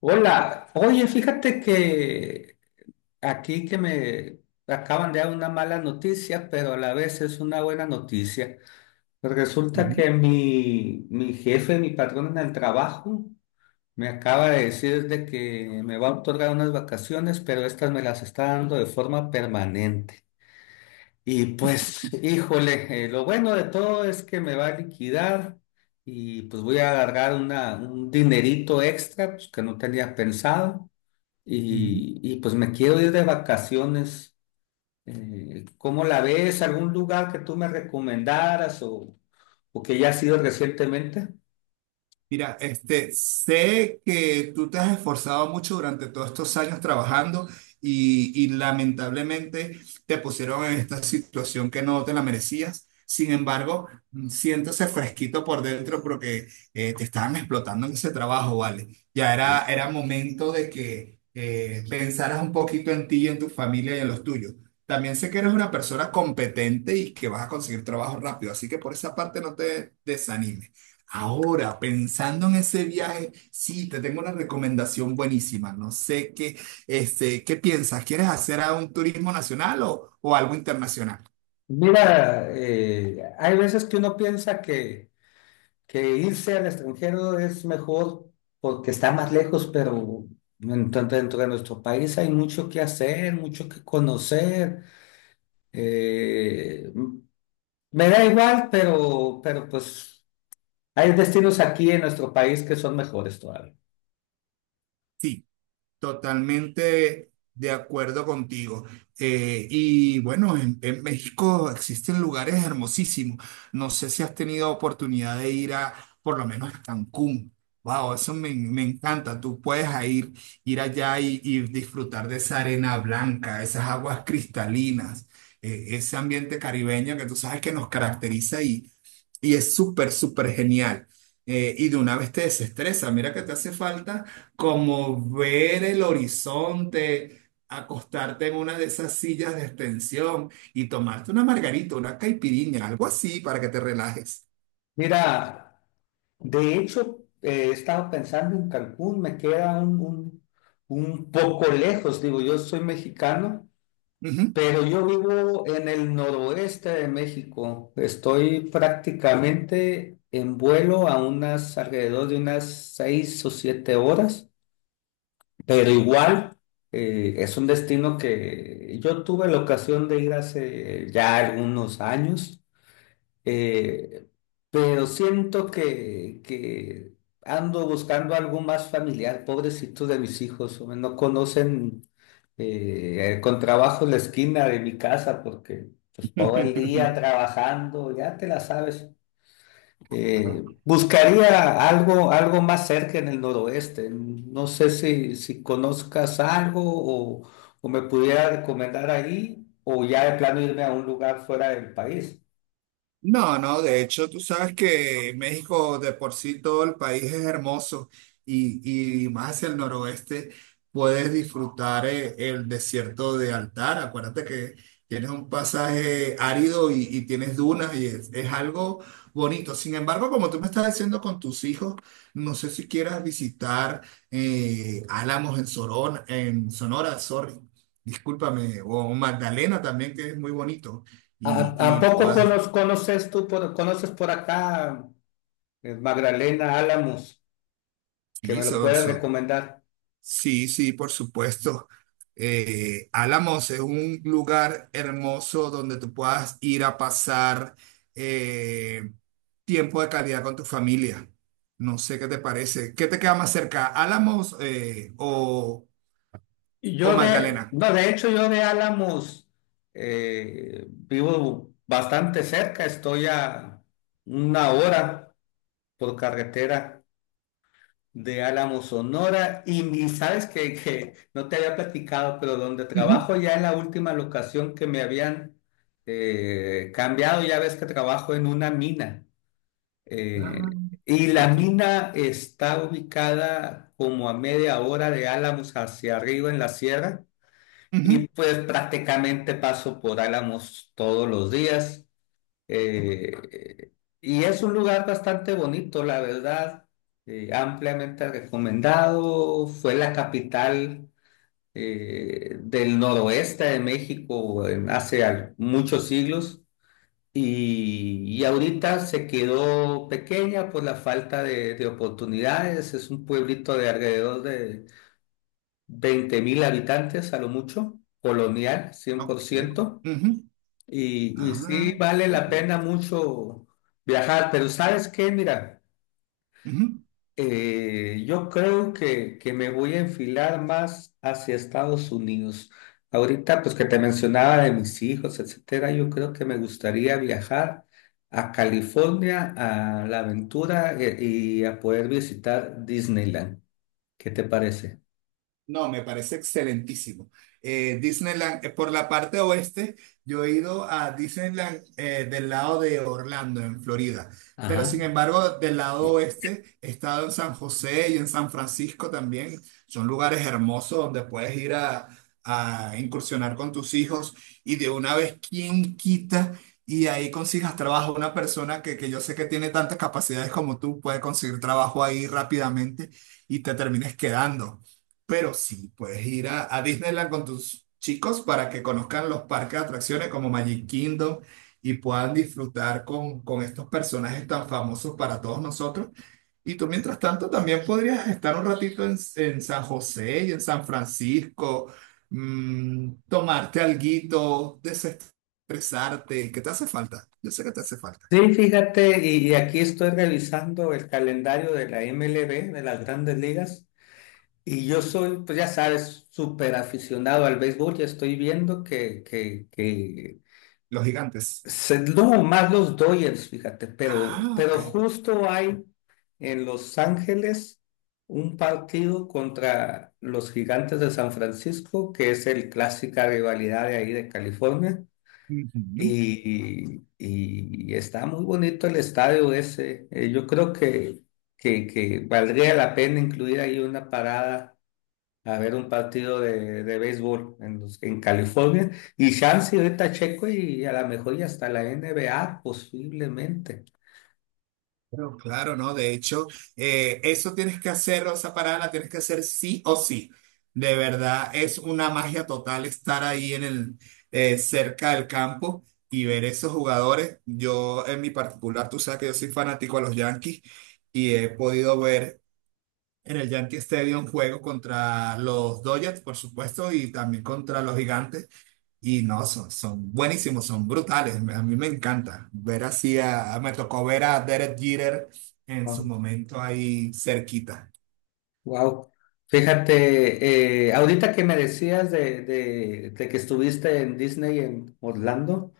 Hola, oye, fíjate que aquí que me acaban de dar una mala noticia, pero a la vez es una buena noticia. Resulta Ujú, que mi jefe, mi patrón en el trabajo, me acaba de decir de que me va a otorgar unas vacaciones, pero estas me las está dando de forma permanente. Y pues, híjole, lo bueno de todo es que me va a liquidar y pues voy a agarrar un dinerito extra pues, que no tenía pensado ujú. Pues me quiero ir de vacaciones. ¿cómo la ves? ¿Algún lugar que tú me recomendaras o que ya has ido recientemente? Mira, este, sé que tú te has esforzado mucho durante todos estos años trabajando y lamentablemente te pusieron en esta situación que no te la merecías. Sin embargo, siéntese fresquito por dentro porque te estaban explotando en ese trabajo, ¿vale? Ya era momento de que pensaras un poquito en ti y en tu familia y en los tuyos. También sé que eres una persona competente y que vas a conseguir trabajo rápido, así que por esa parte no te desanimes. Ahora, pensando en ese viaje, sí, te tengo una recomendación buenísima. No sé qué, este, ¿qué piensas? ¿Quieres hacer a un turismo nacional o algo internacional? Mira, hay veces que uno piensa que irse al extranjero es mejor porque está más lejos, pero en tanto dentro de nuestro país hay mucho que hacer, mucho que conocer. Eh, me da igual, pero pues hay destinos aquí en nuestro país que son mejores todavía. Sí. Totalmente de acuerdo contigo. Y bueno, en México existen lugares hermosísimos. No sé si has tenido oportunidad de ir a, Por lo menos a Cancún. Wow, me encanta. Tú puedes a ir, Ir allá y disfrutar de esa arena blanca, esas aguas cristalinas, ese ambiente caribeño que tú sabes que nos caracteriza y es súper genial. Y de una vez te desestresa. Mira que te hace falta como ver el horizonte, acostarte en una de esas sillas de extensión y tomarte una margarita, una caipirinha, algo así para que te relajes. Mira, de hecho, he estado pensando en Cancún, me queda un poco lejos, digo, yo soy mexicano, Ujú. pero yo vivo en el noroeste de México, estoy prácticamente en vuelo a unas alrededor de unas 6 o 7 horas, pero igual es un destino que yo tuve la ocasión de ir hace ya algunos años. Eh, pero siento que ando buscando algo más familiar, pobrecitos de mis hijos, hombre, no conocen con trabajo la esquina de mi casa porque pues, todo el día trabajando, ya te la sabes. Buscaría algo más cerca en el noroeste. No sé si conozcas algo o, o me pudiera recomendar ahí o ya de plano irme a un lugar fuera del país. No, no, de hecho, tú sabes que México de por sí todo el país es hermoso y más hacia el noroeste puedes disfrutar el desierto de Altar. Acuérdate que tienes un pasaje árido y tienes dunas y es algo bonito. Sin embargo, como tú me estás diciendo con tus hijos, no sé si quieras visitar Álamos en Sorona, en Sonora, sorry, discúlpame, o Magdalena también, que es muy bonito ¿A, y, a y poco conoces tú, conoces por acá Magdalena Álamos, que Sí, me lo son, puedes son- recomendar? Sí, sí, por supuesto. Álamos es un lugar hermoso donde tú puedas ir a pasar eh, tiempo de calidad con tu familia. No sé qué te parece. ¿Qué te queda más cerca, Álamos Y o Yo de, Magdalena? no, de hecho yo de Álamos vivo bastante cerca, estoy a una hora por carretera de Álamos, Sonora, y sabes que no te había platicado, pero donde Ujú. trabajo ya en la última locación que me habían cambiado, ya ves que trabajo en una mina. Ah, Eh, y la tuviste- mina está ubicada como a media hora de Álamos hacia arriba en la sierra ujú. y pues prácticamente paso por Álamos todos los días. Eh, y es un lugar bastante bonito, la verdad, ampliamente recomendado. Fue la capital del noroeste de México en hace muchos siglos. Y ahorita se quedó pequeña por la falta de oportunidades. Es un pueblito de alrededor de 20.000 habitantes a lo mucho, colonial, Ok. 100%. Ujú. Y sí Ah, vale la pena mucho viajar, pero ¿sabes qué? Mira. ujú. Yo creo que me voy a enfilar más hacia Estados Unidos. Ahorita, pues que te mencionaba de mis hijos, etcétera, yo creo que me gustaría viajar a California, a la aventura y a poder visitar Disneyland. ¿Qué te parece? No, me parece excelentísimo. Disneyland, por la parte oeste, yo he ido a Disneyland del lado de Orlando, en Florida. Pero Ajá. sin embargo, del lado oeste, he estado en San José y en San Francisco también. Son lugares hermosos donde puedes ir a incursionar con tus hijos y de una vez, ¿quién quita? Y ahí consigas trabajo. Una persona que yo sé que tiene tantas capacidades como tú puede conseguir trabajo ahí rápidamente y te termines quedando. Pero sí, puedes ir a Disneyland con tus chicos para que conozcan los parques de atracciones como Magic Kingdom y puedan disfrutar con estos personajes tan famosos para todos nosotros. Y tú, mientras tanto, también podrías estar un ratito en San José y en San Francisco, tomarte alguito, desestresarte. ¿Qué te hace falta? Yo sé que te hace falta. Sí, fíjate, y aquí estoy revisando el calendario de la MLB, de las grandes ligas, y yo soy, pues ya sabes, súper aficionado al béisbol, ya estoy viendo que Los gigantes. No, más los Dodgers, fíjate, Ah, ok. pero justo hay en Los Ángeles un partido contra los Gigantes de San Francisco, que es el clásica rivalidad de ahí de California, Ujú. Y está muy bonito el estadio ese. Yo creo que valdría la pena incluir ahí una parada a ver un partido de béisbol en California y chance ahorita Checo y a lo mejor y hasta la NBA posiblemente. Claro, claro, ¿no? De hecho, eso tienes que hacer, o esa parada la tienes que hacer sí o sí. De verdad, es una magia total estar ahí en el, cerca del campo y ver esos jugadores. Yo, en mi particular, tú sabes que yo soy fanático a los Yankees y he podido ver en el Yankee Stadium juego contra los Dodgers, por supuesto, y también contra los Gigantes. Y no, son buenísimos, son brutales. A mí me encanta ver me tocó ver a Derek Jeter en su momento ahí cerquita. Wow. Fíjate, ahorita que me decías de que estuviste en Disney en Orlando,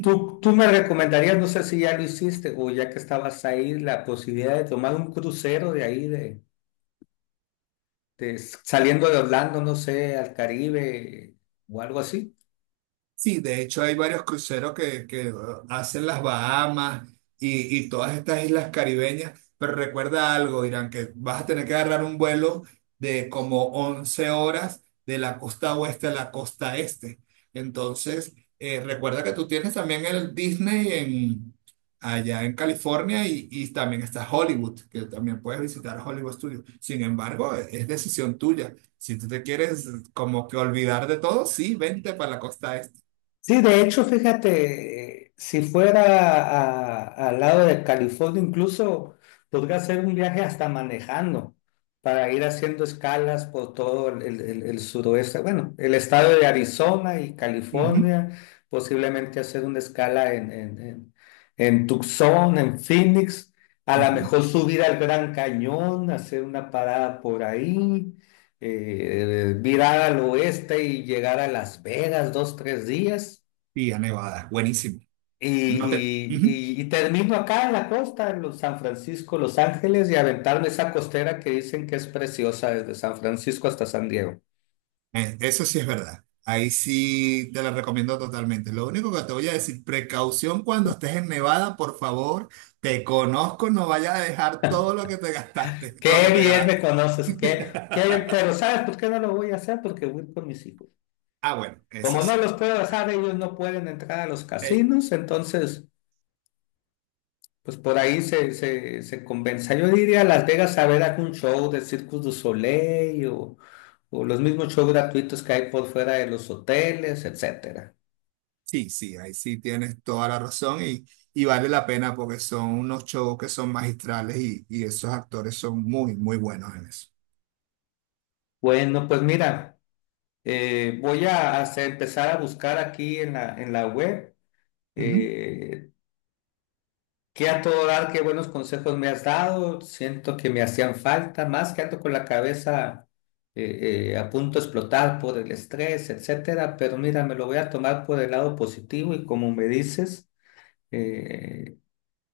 tú me recomendarías, no sé si ya lo hiciste o ya que estabas ahí, la posibilidad de tomar un crucero de ahí, de, saliendo de Orlando, no sé, al Caribe o algo así? Sí, de hecho hay varios cruceros que hacen las Bahamas y todas estas islas caribeñas, pero recuerda algo, Irán, que vas a tener que agarrar un vuelo de como 11 horas de la costa oeste a la costa este. Entonces, recuerda que tú tienes también el Disney allá en California y también está Hollywood, que también puedes visitar Hollywood Studios. Sin embargo, es decisión tuya. Si tú te quieres como que olvidar de todo, sí, vente para la costa. Sí, de hecho, fíjate, si fuera al lado de California, incluso podría hacer un viaje hasta manejando para ir haciendo escalas por todo el suroeste, bueno, el estado de Arizona y Ujú, California, posiblemente hacer una escala en Tucson, en Phoenix, a lo ujú. mejor subir al Gran Cañón, hacer una parada por ahí, virar al oeste y llegar a Las Vegas 2, 3 días. Y a Nevada, buenísimo. No te, ujú. Y termino acá en la costa, en los San Francisco, Los Ángeles, y aventarme esa costera que dicen que es preciosa desde San Francisco hasta San Diego. Eso sí es verdad. Ahí sí te la recomiendo totalmente. Lo único que te voy a decir, precaución cuando estés en Nevada, por favor, te conozco, no vayas a dejar todo lo que te gastaste, Qué lo que te bien me ganaste. conoces, qué bien, pero ¿sabes por qué no lo voy a hacer? Porque voy con mis hijos. Ah, bueno, eso Como no sí. los puedo dejar, ellos no pueden entrar a los Eh, casinos, entonces, pues por ahí se compensa. Yo iría a Las Vegas a ver algún show de Circus du Soleil o los mismos shows gratuitos que hay por fuera de los hoteles, etcétera. sí, sí, ahí sí tienes toda la razón y vale la pena porque son unos shows que son magistrales y esos actores son muy buenos en eso. Bueno, pues mira, voy a empezar a buscar aquí en en la web eh, qué a todo dar, qué buenos consejos me has dado. Siento que me hacían falta, más que ando con la cabeza a punto de explotar por el estrés, etcétera. Pero mira, me lo voy a tomar por el lado positivo y como me dices, eh,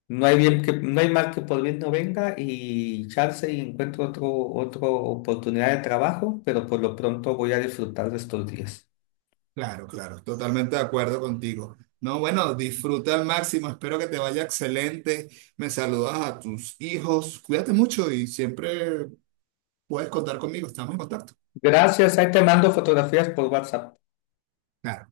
no hay mal que por bien no venga y chance y encuentro otra oportunidad de trabajo, pero por lo pronto voy a disfrutar de estos días. Claro, claro, totalmente de acuerdo contigo. No, bueno, disfruta al máximo, espero que te vaya excelente. Me saludas a tus hijos, cuídate mucho y siempre puedes contar conmigo, estamos en contacto. Gracias, ahí te mando fotografías por WhatsApp. Claro.